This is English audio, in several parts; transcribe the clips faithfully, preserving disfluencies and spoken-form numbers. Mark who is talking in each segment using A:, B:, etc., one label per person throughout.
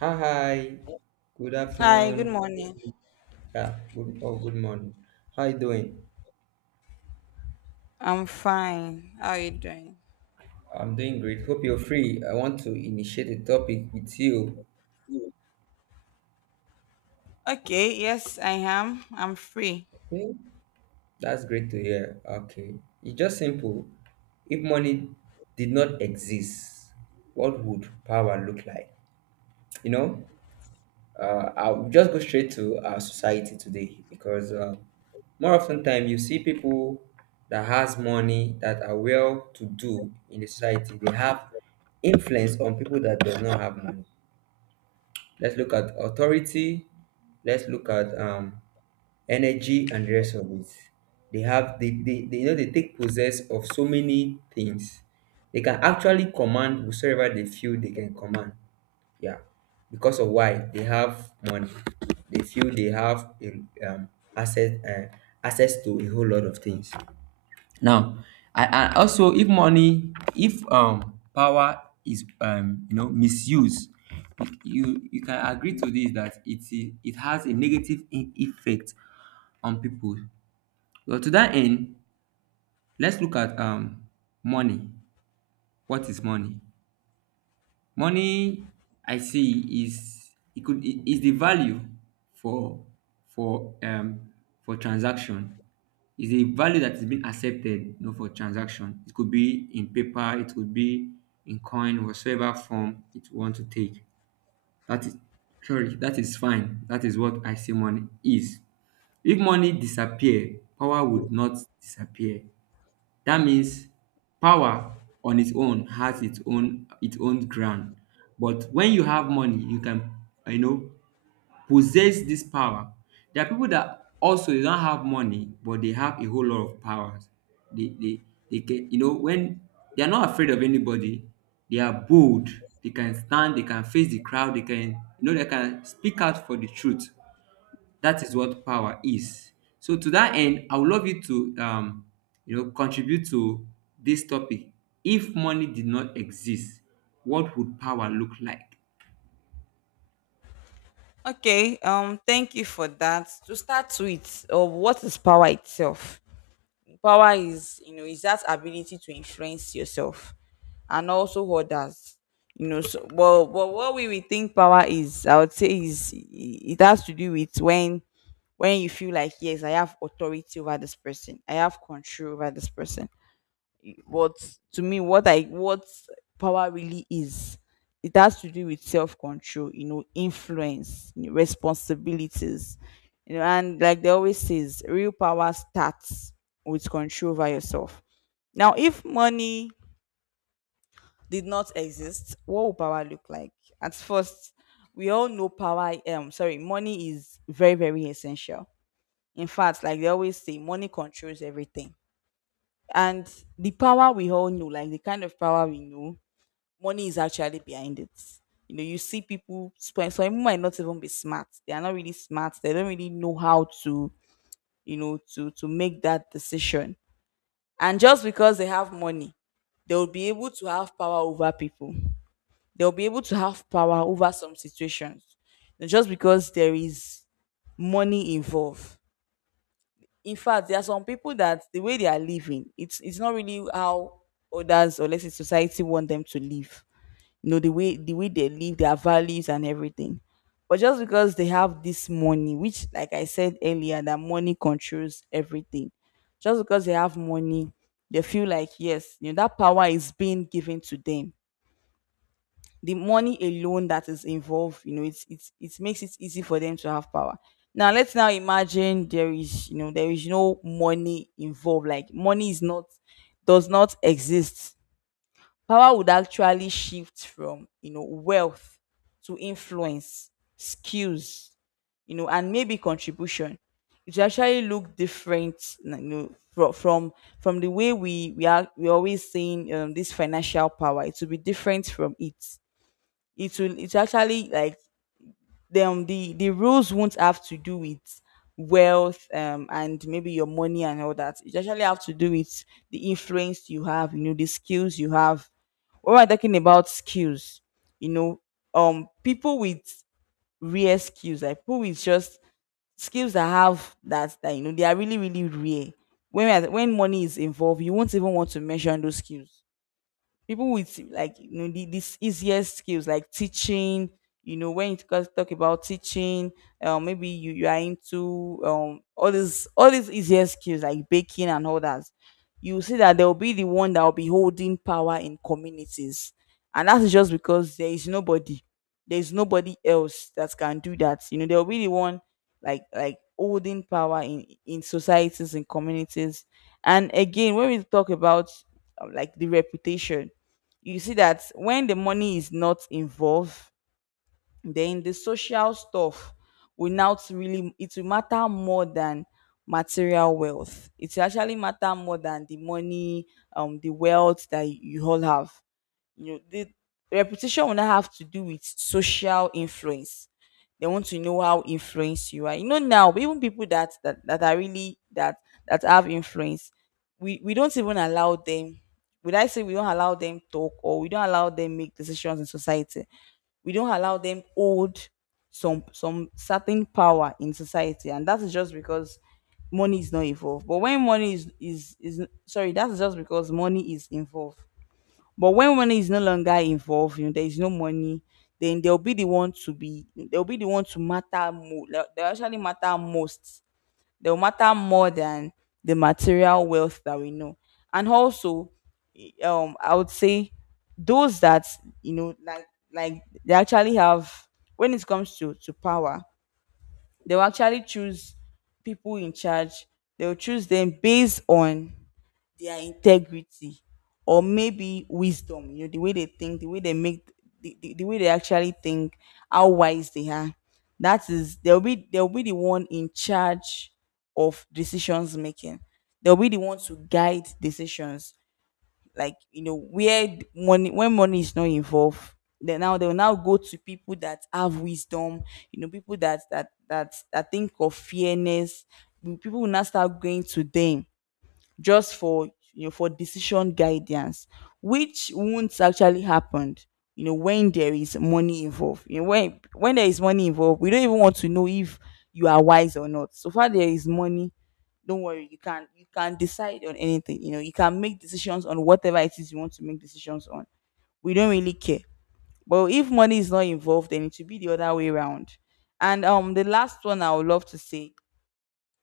A: Hi, hi. Good
B: Hi, good
A: afternoon.
B: morning.
A: Yeah, good or good morning. How you doing?
B: I'm fine. How are you doing?
A: I'm doing great. Hope you're free. I want to initiate a topic with you.
B: Okay, yes, I am. I'm free.
A: Okay, that's great to hear. Okay, it's just simple. If money did not exist, what would power look like? You know, uh, I'll just go straight to our society today because uh, more often time you see people that has money that are well to do in the society. They have influence on people that does not have money. Let's look at authority. Let's look at um, energy and the rest of it. They have they, they, they you know they take possess of so many things. They can actually command whosoever they feel they can command. Yeah. Because of why they have money. They feel they have a um, access uh, access to a whole lot of things. Now, I, and also if money, if um power is um you know misused, you you can agree to this that it i- it has a negative e- effect on people. Well, to that end, let's look at um money. What is money? Money, I see, is it could I- is the value for for um for transaction. Is a value that is being accepted, you know, for transaction. It could be in paper, it could be in coin, whatsoever form it want to take. That is sorry, that is fine. That is what I see money is. If money disappear, power would not disappear. That means power on its own has its own its own ground. But when you have money, you can you know possess this power. There are people that also they don't have money, but they have a whole lot of powers. They they, they can you know when they are not afraid of anybody, they are bold, they can stand, they can face the crowd, they can you know they can speak out for the truth. That is what power is. So to that end, I would love you to um, you know contribute to this topic. If money did not exist, what would power look like?
B: Okay, um, thank you for that. To start with, uh, what is power itself? Power is, you know, is that ability to influence yourself and also others. You know, so well, well what we will think power is, I would say is it has to do with when when you feel like yes, I have authority over this person, I have control over this person. But to me, what I what power really is, it has to do with self control, you know, influence, you know, responsibilities, you know, and like they always says, real power starts with control over yourself. Now, if money did not exist, what would power look like? At first, we all know power. Um, sorry, money is very very essential. In fact, like they always say, money controls everything. And the power we all know, like the kind of power we know, money is actually behind it. You know, you see people spend some might not even be smart. They are not really smart. They don't really know how to, you know, to to make that decision. And just because they have money, they'll be able to have power over people. They'll be able to have power over some situations. And just because there is money involved. In fact, there are some people that the way they are living, it's it's not really how others or let's say society want them to live, you know, the way the way they live their values and everything, but just because they have this money, which like I said earlier that money controls everything, just because they have money, they feel like yes, you know, that power is being given to them, the money alone that is involved, you know, it's it's it makes it easy for them to have power. Now, let's now imagine there is, you know, there is no money involved, like money is not, does not exist. Power would actually shift from, you know, wealth to influence, skills, you know, and maybe contribution. It will actually look different, you know, fro- from from the way we we are we always seeing um, this financial power. It will be different from it. It will it's actually like, them the the rules won't have to do with wealth, um, and maybe your money and all that. It actually have to do with the influence you have, you know, the skills you have. When we're talking about skills, you know, um, people with rare skills, like people with just skills that have that, that you know, they are really, really rare. When we are- when money is involved, you won't even want to mention those skills. People with, like, you know, the, these easiest skills like teaching, you know, when you talk talk about teaching, um, maybe you, you are into um all these all these easier skills like baking and all that. You see that they'll be the one that will be holding power in communities, and that's just because there is nobody, there's nobody else that can do that. You know, they'll be the one, like like holding power in in societies and communities. And again, when we talk about, uh, like the reputation, you see that when the money is not involved, then the social stuff will not really, it will matter more than material wealth. It will actually matter more than the money, um, the wealth that you all have, you know, the reputation will not have to do with social influence. They want to know how influenced you are. You know now, even people that that, that are really that that have influence, we, we don't even allow them. Would I say we don't allow them talk or we don't allow them make decisions in society? We don't allow them hold some some certain power in society, and that is just because money is not involved. But when money is is is sorry, that's just because money is involved. But when money is no longer involved, you know, there is no money, then they'll be the one to be they'll be the one to matter more. They'll, they'll actually matter most. They'll matter more than the material wealth that we know. And also, eh, um, I would say those that, you know, like like they actually have when it comes to to power, they'll actually choose people in charge. They'll choose them based on their integrity or maybe wisdom, you know, the way they think, the way they make the, the, the way they actually think, how wise they are. That is, they'll be they'll be the one in charge of decisions making. They'll be the one to guide decisions. Like, you know, where th- money, when money is not involved, then now they'll now go to people that have wisdom. You know, people that that that, that think of fairness, people will now start going to them just for, you know, for decision guidance. Which won't actually happen, you know, when there is money involved. You know, when when there is money involved, we don't even want to know if you are wise or not. So far there is money, don't worry, you can you can decide on anything. You know, you can make decisions on whatever it is you want to make decisions on. We don't really care. But if money is not involved, then it should be the other way around. And um, the last one I would love to say,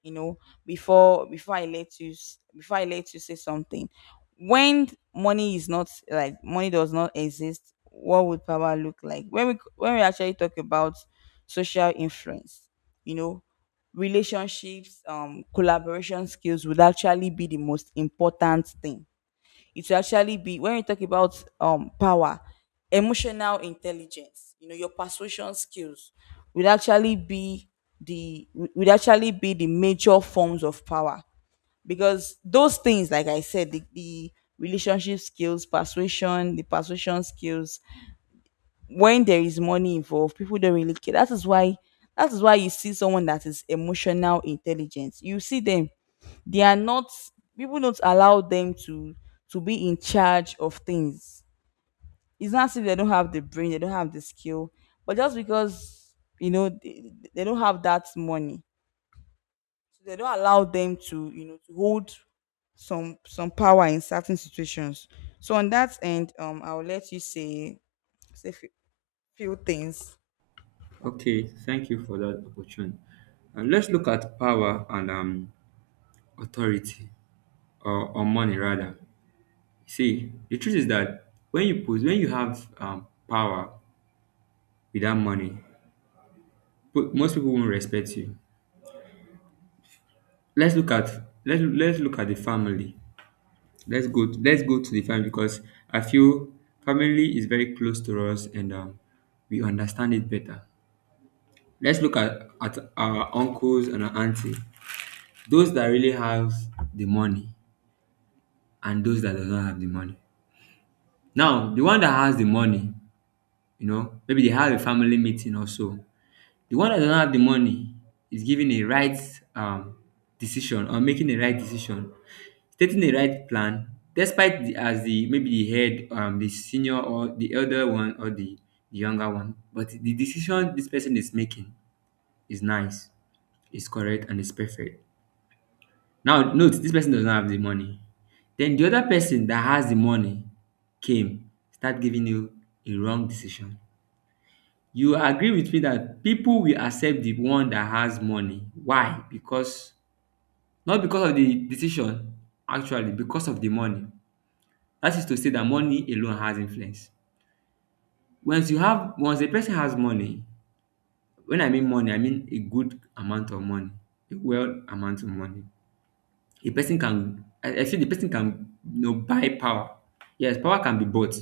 B: you know, before before I let you s- before I let you say something. When money is not, like money does not exist, what would power look like? When we c- when we actually talk about social influence, you know, relationships, um, collaboration skills would actually be the most important thing. It will actually be, when we talk about um power, emotional intelligence, you know, your persuasion skills will actually be the would actually be the major forms of power. Because those things, like I said, the, the relationship skills, persuasion, the persuasion skills, when there is money involved, people don't really care. That is why that is why you see someone that is emotional intelligence, you see them, they are not, people don't allow them to to be in charge of things. It's not as if they don't have the brain, they don't have the skill, but just because, you know, they, they don't have that money, so they don't allow them to, you know, to hold some some power in certain situations. So on that end, um, I'll let you say say few, few things.
A: Okay, thank you for that opportunity. Uh, let's look at power and um, authority, or, or money rather. See, the truth is that when you put, when you have um, power without money, po- most people won't respect you. Let's look at let's let's look at the family. Let's go. To, let's go to the family because I feel family is very close to us and um, we understand it better. Let's look at, at our uncles and our auntie, those that really have the money and those that does not have the money. Now, the one that has the money, you know, maybe they have a family meeting or so. The one that does not have the money is giving a right um, decision, or making a right decision, stating the right plan despite the, as the, maybe the head, um the senior or the elder one or the, the younger one. But the decision this person is making is nice, is correct, and is perfect. Now note, this person does not have the money. Then the other person that has the money came, start giving you a wrong decision. You agree with me that people will accept the one that has money. Why? Because, not because of the decision, actually because of the money. That is to say that money alone has influence. Once you have once a person has money, when I mean money, I mean a good amount of money, a well amount of money. A person can I, I feel the person can you know buy power. Yes, power can be bought.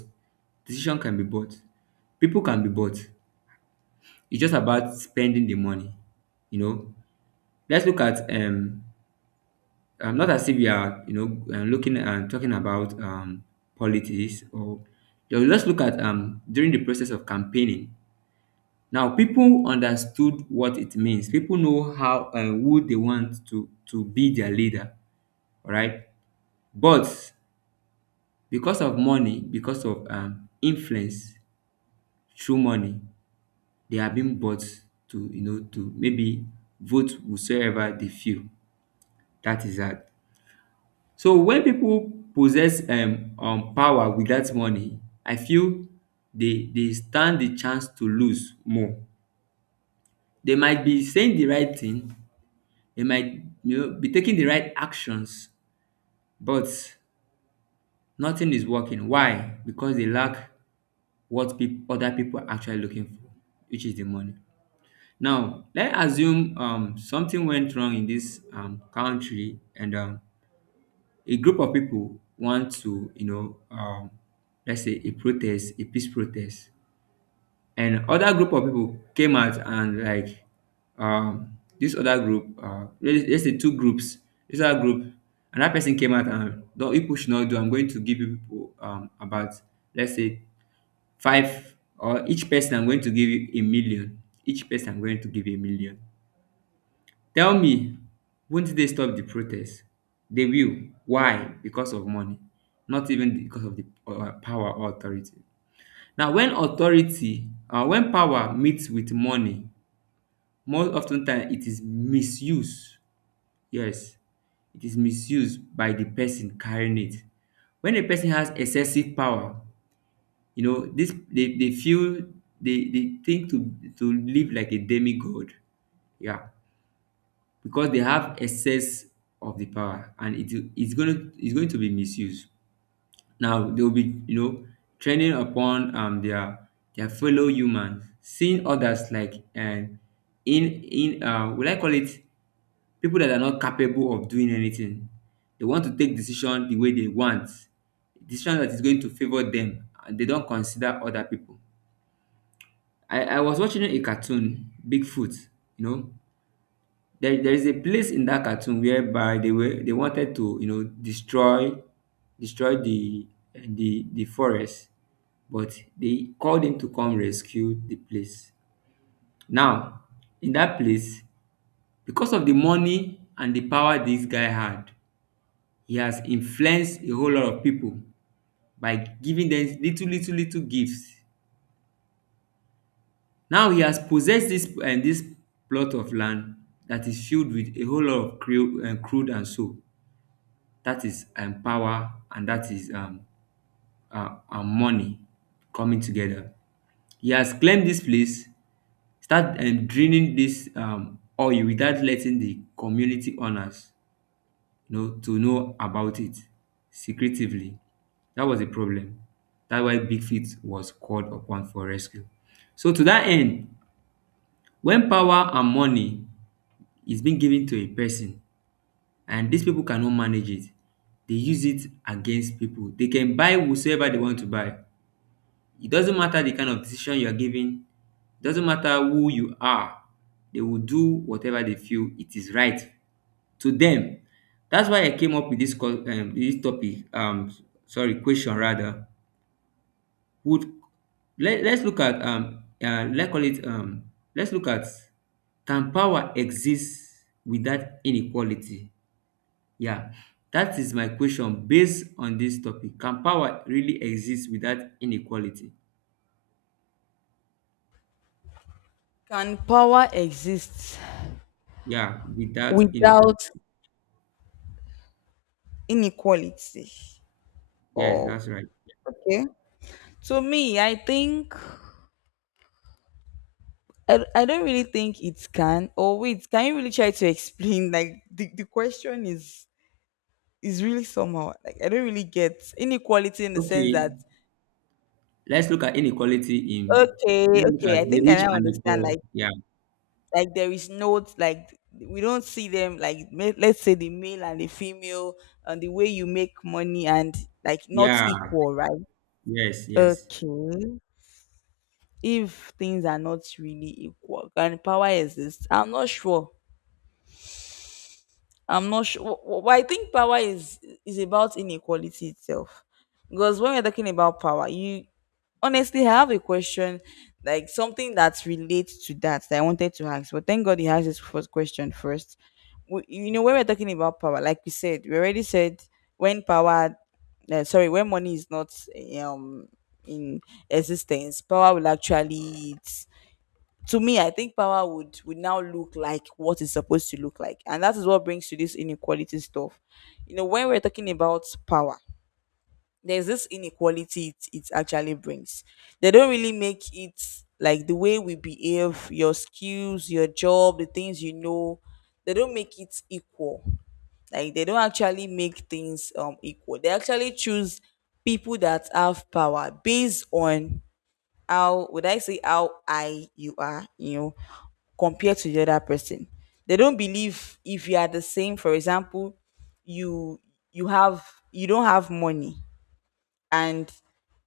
A: Decision can be bought. People can be bought. It's just about spending the money. You know, let's look at um I'm not as if we are you know uh, looking and talking about um politics or you know, let's look at um during the process of campaigning. Now people understood what it means. People know how um who they want to to be their leader, alright. But because of money, because of um influence through money, they are being bought to you know to maybe vote whosoever they feel. That is that. So when people possess um um power without money, I feel they they stand the chance to lose more. They might be saying the right thing. They might you know, be taking the right actions, but nothing is working. Why? Because they lack what peop other people are actually looking for, which is the money. Now, let's assume um, something went wrong in this um, country, and um, a group of people want to, you know, um, let's say a protest, a peace protest, and other group of people came out, and like um this other group, uh let- let's say two groups. This other group, another person came out and, no, people should not do, I'm going to give you people um about, let's say five, or each person I'm going to give you a million. Each person I'm going to give a million. Tell me, won't they stop the protest? They will. Why? Because of money. Not even because of the uh, power or authority. Now, when authority um when power meets with money, most often time it is misuse. Yes, it is misuse by the person carrying it. When a person has excessive power, you know this they they feel they they think to to live like a demigod. Yeah, because they have excess of the power, and it is it's going to it's going to be misused. Now they'll be, you know, training upon um their their fellow humans, seeing others like, and in in uh will I call it, people that are not capable of doing anything. They want to take decision the way they want, decision that is going to favor them, and they don't consider other people. I, I was watching a cartoon, Bigfoot. You know, there, there is a place in that cartoon whereby they were they wanted to you know destroy destroy the the the forest, but they called him to come rescue the place. Now, in that place, because of the money and the power this guy had, he has influenced a whole lot of people by giving them little, little, little gifts. Now he has possessed this and this plot of land that is filled with a whole lot of crude, um, crude and soap. That is um, power, and that is um, uh, uh, money coming together. He has claimed this place, start um draining this um oil without letting the community owners you know to know about it, secretively. That was a problem. That's why big feet was called upon for rescue. So to that end, when power and money is being given to a person, and these people cannot manage it, they use it against people. They can buy whosoever they want to buy. It doesn't matter the kind of decision you are giving, it doesn't matter who you are, they will do whatever they feel it is right to them. That's why I came up with this co- um, this topic. Um, sorry, question rather. Would let, let's look at, um uh, let's call it um let's look at can power exist without inequality? Yeah, that is my question based on this topic. Can power really exist without inequality?
B: Can power exist
A: Yeah, without inequality.
B: without inequality?
A: Yes,
B: Oh,
A: that's right.
B: okay. To me, I think, I, d- I don't really think it can. Or wait, can you really try to explain? Like the, the question is is really somehow, like I don't really get inequality in the sense
A: Okay,
B: that
A: let's look at inequality in
B: okay,
A: let's look at
B: okay, I
A: the
B: think I
A: rich
B: now
A: and the
B: understand.
A: poor.
B: Like
A: Yeah,
B: like there is no, like we don't see them like ma- let's say the male and the female and the way you make money and like not
A: yeah,
B: equal, right?
A: yes, yes.
B: Okay. If things are not really equal, can power exist? I'm not sure. I'm not sure. Well, I think power is is about inequality itself, because when we're talking about power, you, honestly I have a question, like something that relates to that that I wanted to ask. But thank God he has this first question first. We, you know, when we're talking about power, like we said, we already said when power, uh, sorry, when money is not um in existence, power will actually, to me, I think power would would now look like what it's supposed to look like, and that is what brings to this inequality stuff. You know, when we're talking about power, there's this inequality it, it actually brings. They don't really make it like the way we behave, your skills, your job, the things you know. They don't make it equal. Like they don't actually make things um equal. They actually choose people that have power based on how would I say how high you are, you know, compared to the other person. They don't believe if you are the same. For example, you you have you don't have money, and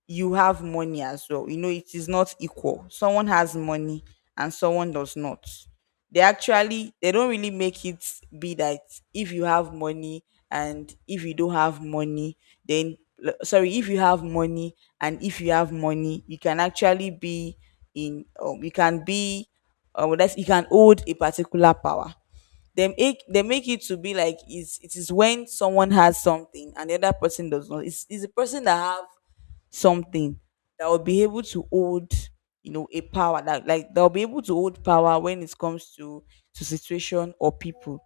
B: you have money as well. You know, it is not equal. Someone has money and someone does not. They actually, they don't really make it be that if you have money and if you don't have money, then l- sorry, if you have money and if you have money, you can actually be in um, you can be, uh, that's you can hold a particular power. They make they make it to be like it's, it is when someone has something and the other person does not. It's, it's the person that have something that will be able to hold you know a power that, like, they'll be able to hold power when it comes to to situation or people.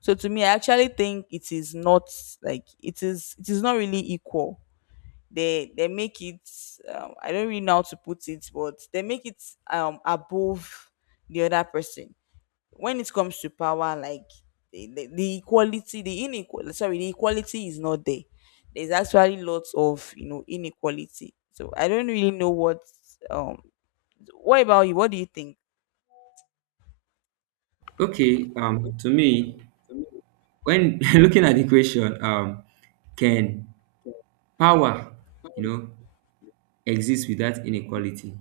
B: So to me, I actually think it is not, like, it is it is not really equal. They they make it um, I don't really know how to put it, but they make it um above the other person when it comes to power, like the, the, the equality, the inequality, sorry, the equality is not there. There's actually lots of you know inequality, so I don't really know what. um what about you? What do you think?
A: Okay, um, to me, when looking at the question, um, can power, you know, exist without inequality?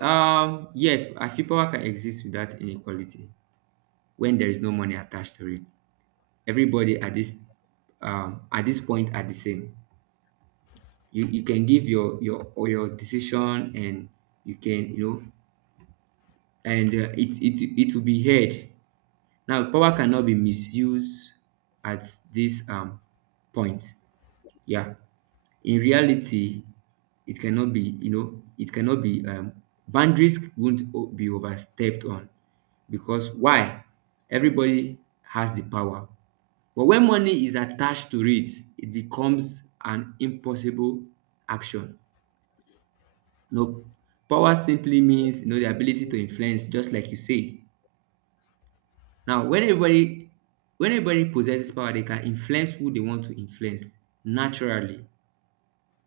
A: Um, yes, I feel power can exist without inequality when there is no money attached to it. Everybody at this um at this point are the same. You you can give your your or your decision, and you can, you know and uh, it it it will be heard. Now power cannot be misused at this um point. Yeah, in reality, it cannot be, you know it cannot be, um boundaries won't o- be overstepped on. Because why? Everybody has the power. But when money is attached to it, it becomes an impossible action. No, power simply means you know the ability to influence, just like you say. Now, when everybody when everybody possesses power, they can influence who they want to influence naturally.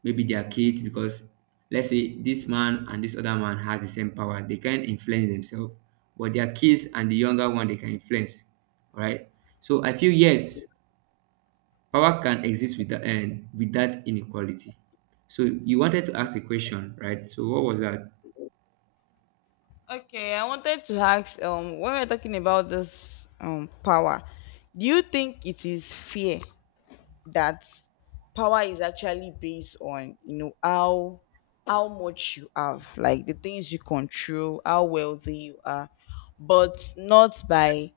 A: Maybe their kids, because let's say this man and this other man has the same power, they can influence themselves, but their kids and the younger one they can influence. All right. So I feel yes, power can exist with that and with that inequality. So you wanted to ask a question, right? So what was that?
B: Okay, I wanted to ask, um when we're talking about this um power, do you think it is fair that power is actually based on you know how how much you have, like the things you control, how wealthy you are, but not by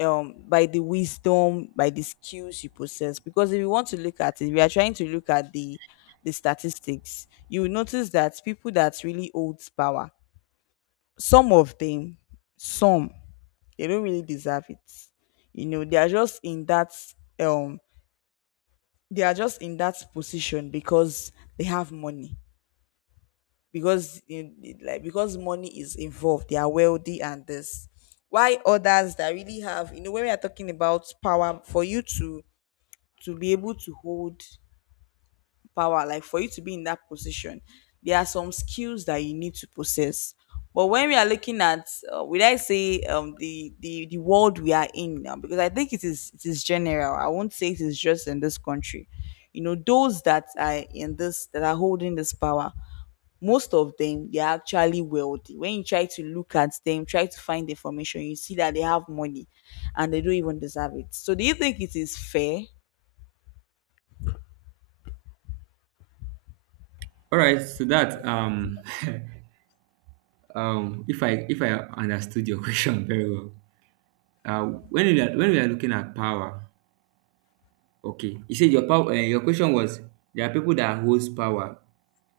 B: um by the wisdom, by the skills you possess? Because if you want to look at it, we are trying to look at the the statistics. You will notice that people that really hold power, some of them, some they don't really deserve it. You know they are just in that. um they are just in that position because they have money. Because in, like, because money is involved, they are wealthy, and this why others that really have, you know when we are talking about power, for you to to be able to hold power, like for you to be in that position, there are some skills that you need to possess. But when we are looking at uh, would I say, um the the the world we are in now, because I think it is it is general, I won't say it is just in this country. You know those that are in this, that are holding this power, most of them, they are actually wealthy. When you try to look at them, try to find information, you see that they have money, and they don't even deserve it. So do you think it is fair?
A: All right. So that um. um, if I if I understood your question very well, uh, when we are when we are looking at power, okay, you said your power. Uh, your question was there are people that holds power,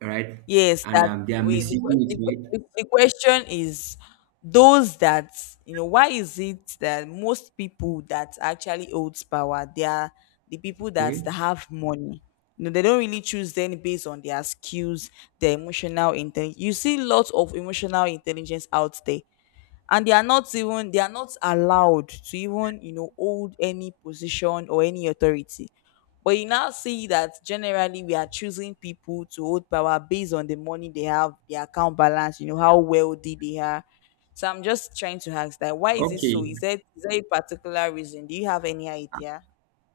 A: right,
B: Yes,
A: and
B: that
A: um, they are
B: we the,
A: misusing
B: que-
A: it,
B: the,
A: right?
B: que- the question is, those that, you know why is it that most people that actually holds power, they are the people that
A: Okay,
B: have money. You know, they don't really choose them based on their skills, their emotional intelligence. You see lots of emotional intelligence out there, and they are not even they are not allowed to even you know hold any position or any authority. But you now see that generally we are choosing people to hold power based on the money they have, their account balance, you know how wealthy they are. So I'm just trying to ask that, why is it so?
A: okay,
B: Is there is there a particular reason? Do you have any idea?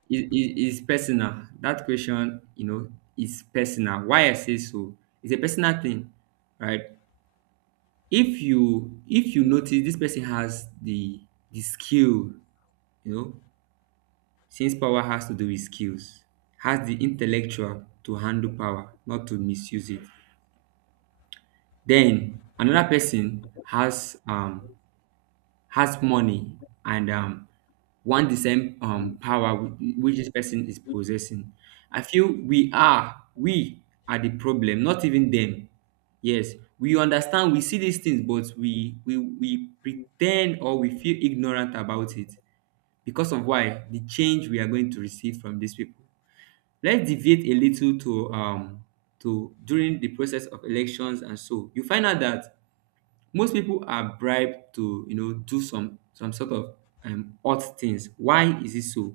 A: it, it, it's personal. That question, you know, is personal. Why I say so? It's a personal thing, right? If you if you notice this person has the the skill, you know, since power has to do with skills, has the intellectual to handle power, not to misuse it. Then another person has um has money and um want the same um power whi- which this person is possessing. I feel we are we are the problem, not even them. Yes, we understand, we see these things, but we we we pretend or we feel ignorant about it because of why the change we are going to receive from these people. Let's deviate a little to um to during the process of elections, and so you find out that most people are bribed to, you know, do some some sort of um odd things. Why is it so?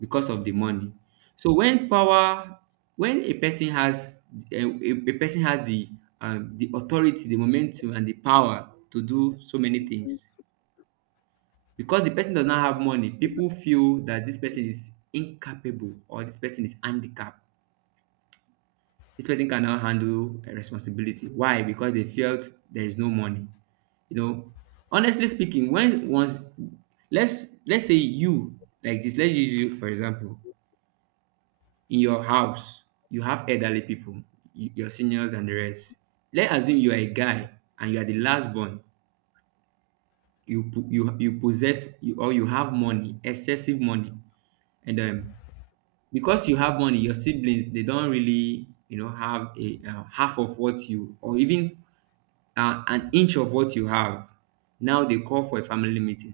A: Because of the money. So when power, when a person has a, a a person has the um the authority, the momentum, and the power to do so many things, because the person does not have money, people feel that this person is incapable, or this person is handicapped, this person cannot handle a responsibility. Why? Because they felt there is no money. You know, honestly speaking, when once, let's let's say you like this, let's use you for example. In your house, you have elderly people, y- your seniors and the rest. Let's assume you are a guy and you are the last born. You po- you you possess, you, or you have money, excessive money, and um, because you have money, your siblings, they don't really, you know, have a uh, half of what you, or even uh, an inch of what you have. Now they call for a family meeting.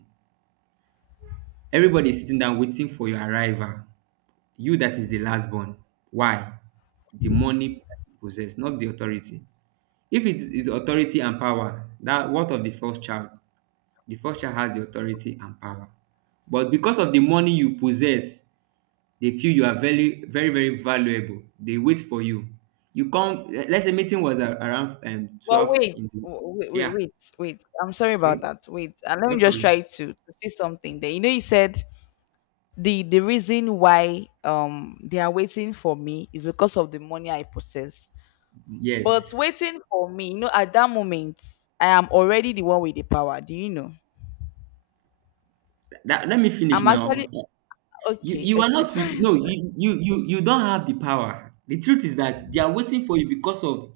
A: Everybody is sitting down waiting for your arrival. You that is the last born. Why? The money that you possess, not the authority. If it is authority and power, that what of the first child? The first child has the authority and power. But because of the money you possess, they feel you are very, very, very valuable. They wait for you. You come, let's say meeting was a- around um,
B: Well,
A: twelve
B: wait,
A: in the,
B: w- wait, wait,
A: yeah,
B: wait, wait. I'm sorry about
A: okay,
B: that. Wait, and let me
A: no
B: just
A: problem.
B: try to, to see something there. You know you said the the reason why, um they are waiting for me is because of the money I possess. But
A: Yes.
B: waiting for me, you know, at that moment, I am already the one with the power. Do you know?
A: That, let me finish
B: I'm actually
A: now. You
B: okay,
A: you are
B: okay,
A: not with
B: sorry.
A: no, you, you you you don't have the power. The truth is that they are waiting for you because of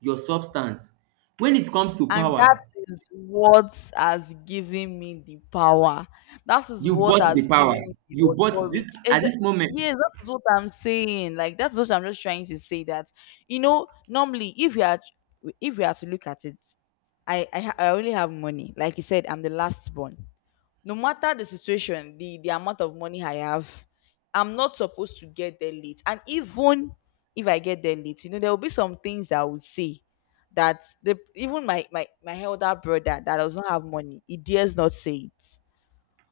A: your substance. When it comes to
B: And that
A: power,
B: is what has given me the power. That is
A: you
B: what
A: bought
B: has
A: the power.
B: given me the
A: You bought this
B: authority. Is
A: at
B: it-
A: this moment.
B: Yes, that is what I'm saying. Like, that's what I'm just trying to say. That, you know, normally, if you are if we are to look at it, I I, ha- I only have money. Like you said, I'm the last born. No matter the situation, the the amount of money I have, I'm not supposed to get there late. And even if I get there late, you know, there will be some things that I would say that the even my my my elder brother that does not have money, he dares not say it.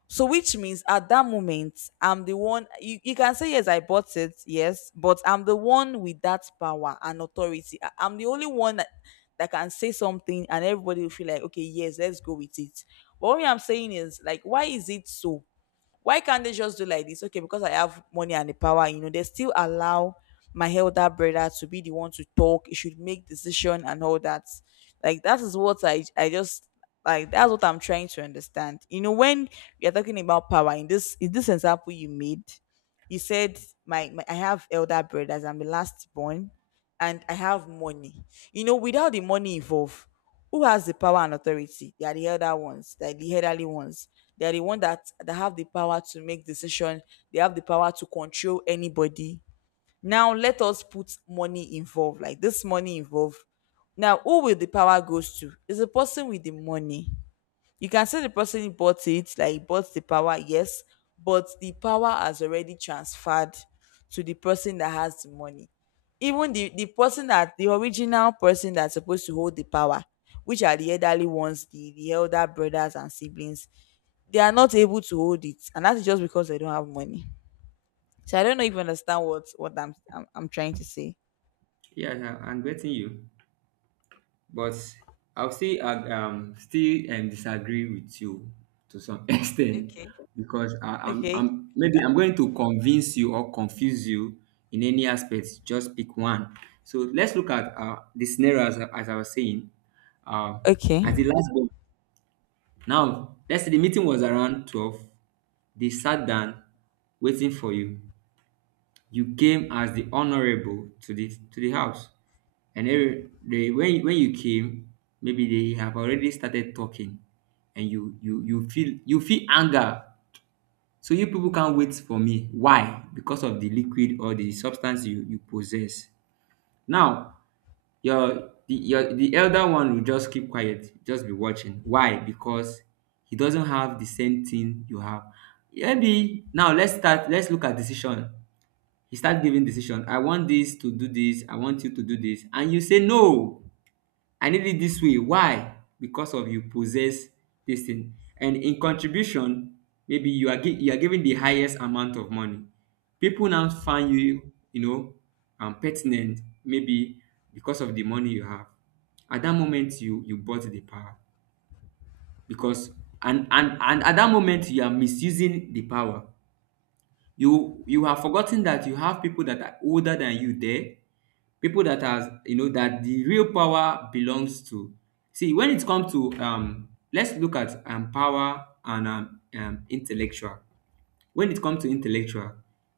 B: So which means at that moment, I'm the one, you, you can say yes, I bought it, yes, but I'm the one with that power and authority. I- I'm the only one that, that can say something and everybody will feel like, okay, yes, let's go with it. But what I'm saying is, like, why is it so? Why can't they just do like this? Okay, because I have money and the power, you know, they still allow my elder brother to be the one to talk. He should make decision and all that. Like, that is what I I just, like, that's what I'm trying to understand. You know, when we are talking about power in this, in this example you made, you said, my, my I have elder brothers, I'm the last born, and I have money. You know, without the money involved, who has the power and authority? They are the elder ones. They are the elderly ones. They are the one that that have the power to make decision. They have the power to control anybody. Now let us put money involved, like this money involved. Now, who will the power goes to? Is the person with the money. You can say the person who bought it, like he bought the power, yes, but the power has already transferred to the person that has the money. Even the the person that the original person that's supposed to hold the power, which are the elderly ones, the the elder brothers and siblings, they are not able to hold it, and that's just because they don't have money. So I don't know if you understand what what i'm i'm, I'm trying to say.
A: Yeah, yeah, I'm getting you, but I'll still ag- um still um, disagree with you to some extent,
B: Okay.
A: because I, I'm
B: Okay,
A: I'm maybe I'm going to convince you or confuse you in any aspect. Just pick one. So let's look at uh, the scenario as, I- as I was saying. Uh,
B: okay,
A: as the last one. Now let's say the meeting was around twelve. They sat down waiting for you. You came as the honorable to the to the house, and then they, when when you came, maybe they have already started talking, and you you you feel, you feel anger. So you people can't wait for me. Why? Because of the liquid or the substance you you possess. Now your the your the elder one will just keep quiet, just be watching. Why? Because he doesn't have the same thing you have. Maybe now let's start. Let's look at decision. He start giving decision. I want this to do this. I want you to do this, and you say no, I need it this way. Why? Because of you possess this thing. And in contribution, maybe you are gi- you are giving the highest amount of money. People now find you, you know, um, pertinent maybe because of the money you have. At that moment, you you bought the power, because and and and at that moment you are misusing the power. You you have forgotten that you have people that are older than you there, people that are, you know, that the real power belongs to. See, when it comes to um let's look at um power and um, um intellectual, when it comes to intellectual,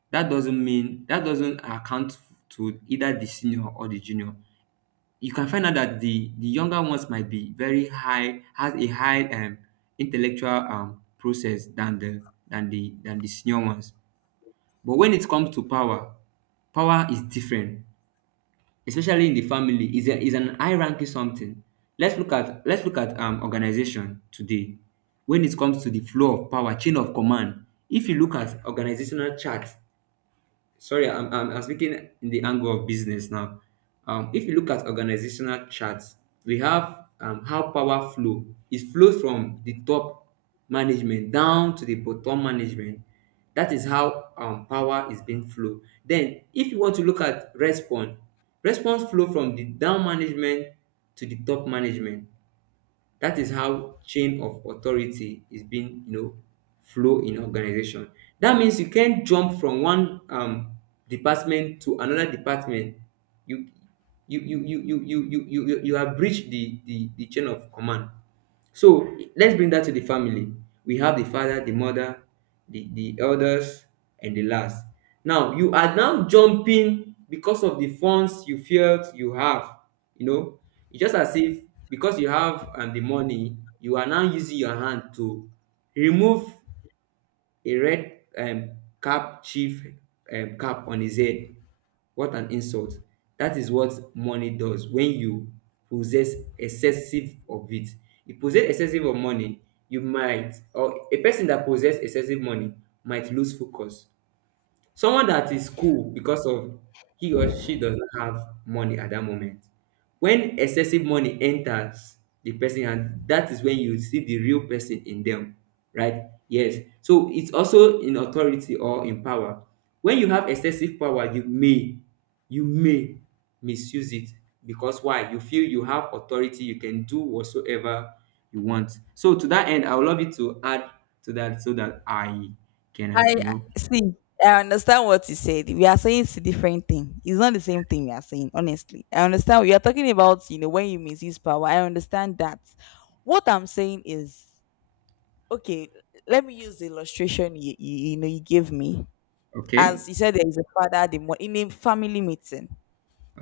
A: that doesn't mean, that doesn't account to either the senior or the junior. You can find out that the the younger ones might be very high, has a high um intellectual um process than the than the than the senior ones. But when it comes to power, power is different, especially in the family. Is a is an high ranking something. Let's look at, let's look at um organization today. When it comes to the flow of power, chain of command. If you look at organizational charts, sorry, I'm, I'm, I'm speaking in the angle of business now. um, if you look at organizational charts, we have, um, how power flow, it flows from the top management down to the bottom management. That is how, um, power is being flow. Then if you want to look at response, response flow from the down management to the top management. That is how chain of authority is being, you know, flow in organization. That means you can't jump from one um department to another department. you you you you you you you you, you you have breached the, the the chain of command. So let's bring that to the family. We have the father, the mother, the, the elders, and the last. Now you are now jumping because of the funds you felt you have. You know, it's just as if because you have, um, the money, you are now using your hand to remove a red um cap chief um cap on his head. What an insult. That is what money does. When you possess excessive of it, you possess excessive of money, you might, or a person that possess excessive money might lose focus. Someone that is cool because of he or she doesn't have money at that moment. When excessive money enters the person, and that is when you see the real person in them, right? Yes. So it's also in authority or in power. When you have excessive power, you may, you may misuse it, because why? You feel you have authority, you can do whatsoever you want. So to that end, I would love you to add to that so that I can,
B: I
A: you know,
B: see. I understand what you said. We are saying it's a different thing. It's not the same thing we are saying, honestly. I understand we are talking about, you know, when you misuse power. I understand that. What I'm saying is, okay, let me use the illustration you, you, you know you gave me. As
A: okay.
B: you said, there is a father, the mo- in a family meeting.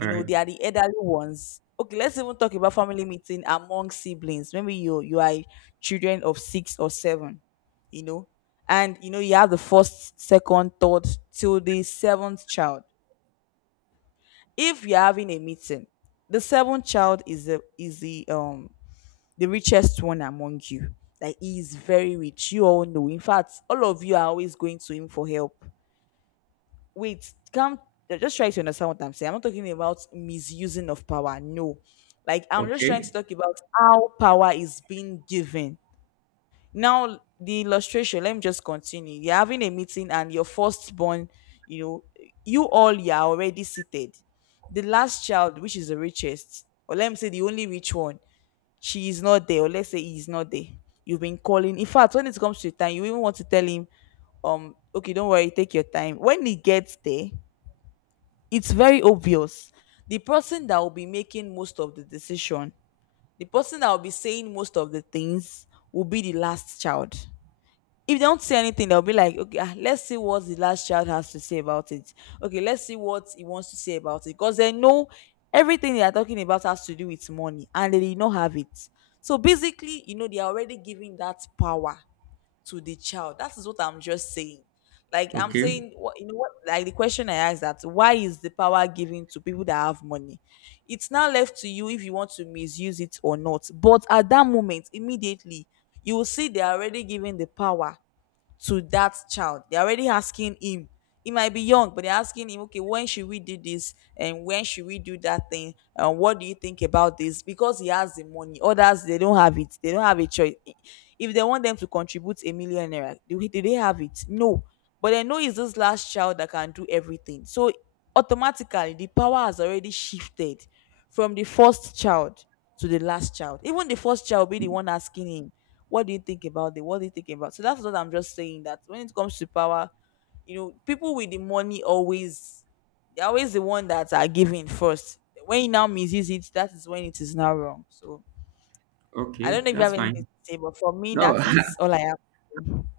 A: All
B: know,
A: right.
B: they are the elderly ones. Okay, let's even talk about family meeting among siblings. Maybe you you are children of six or seven, you know, and you know you have the first, second, third, till the seventh child. If you're having a meeting, the seventh child is the is the um the richest one among you. Like, he is very rich. You all know. In fact, all of you are always going to him for help. Wait, come, just try to understand what I'm saying. I'm not talking about misusing of power. No. Like, I'm just trying to
A: Okay.
B: talk about how power is being given. Now, the illustration, let me just continue. You're having a meeting and your firstborn, you know, you all you are already seated. The last child, which is the richest, or let me say the only rich one, she is not there, or let's say he is not there. You've been calling. In fact, when it comes to time, you even want to tell him, um, okay, don't worry, take your time. When he gets there, it's very obvious the person that will be making most of the decision, the person that will be saying most of the things, will be the last child. If they don't say anything, they'll be like, okay, ah, let's see what the last child has to say about it. Okay, let's see what he wants to say about it, because they know everything they are talking about has to do with money, and they did not have it. So basically, you know they are already giving that power to the child. That is what I'm just saying. Like I'm
A: Okay.
B: saying, what you know, what like the question I asked, that why is the power given to people that have money? It's now left to you if you want to misuse it or not. But at that moment, immediately, you will see they are already giving the power to that child. They're already asking him. He might be young, but they're asking him, okay, when should we do this? And when should we do that thing? And what do you think about this? Because he has the money. Others, they don't have it. They don't have a choice. If they want them to contribute a million naira, do, do they have it? No. But I know it's this last child that can do everything. So automatically, the power has already shifted from the first child to the last child. Even the first child will be the one asking him, what do you think about it? What do you think about? So that's what I'm just saying. That when it comes to power, you know, people with the money always they're always the one that are giving first. When you now misuse it, that is when it is now wrong. So I don't
A: Okay.
B: know if you
A: That's
B: have anything to
A: fine.
B: say, but for me,
A: No,
B: that is all I have.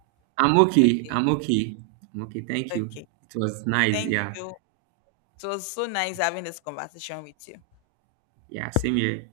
A: I'm okay.
B: Okay.
A: I'm okay. I'm okay. Thank you.
B: Okay.
A: It was nice.
B: Thank
A: Yeah.
B: you. It was so nice having this conversation with you.
A: Yeah. Same here.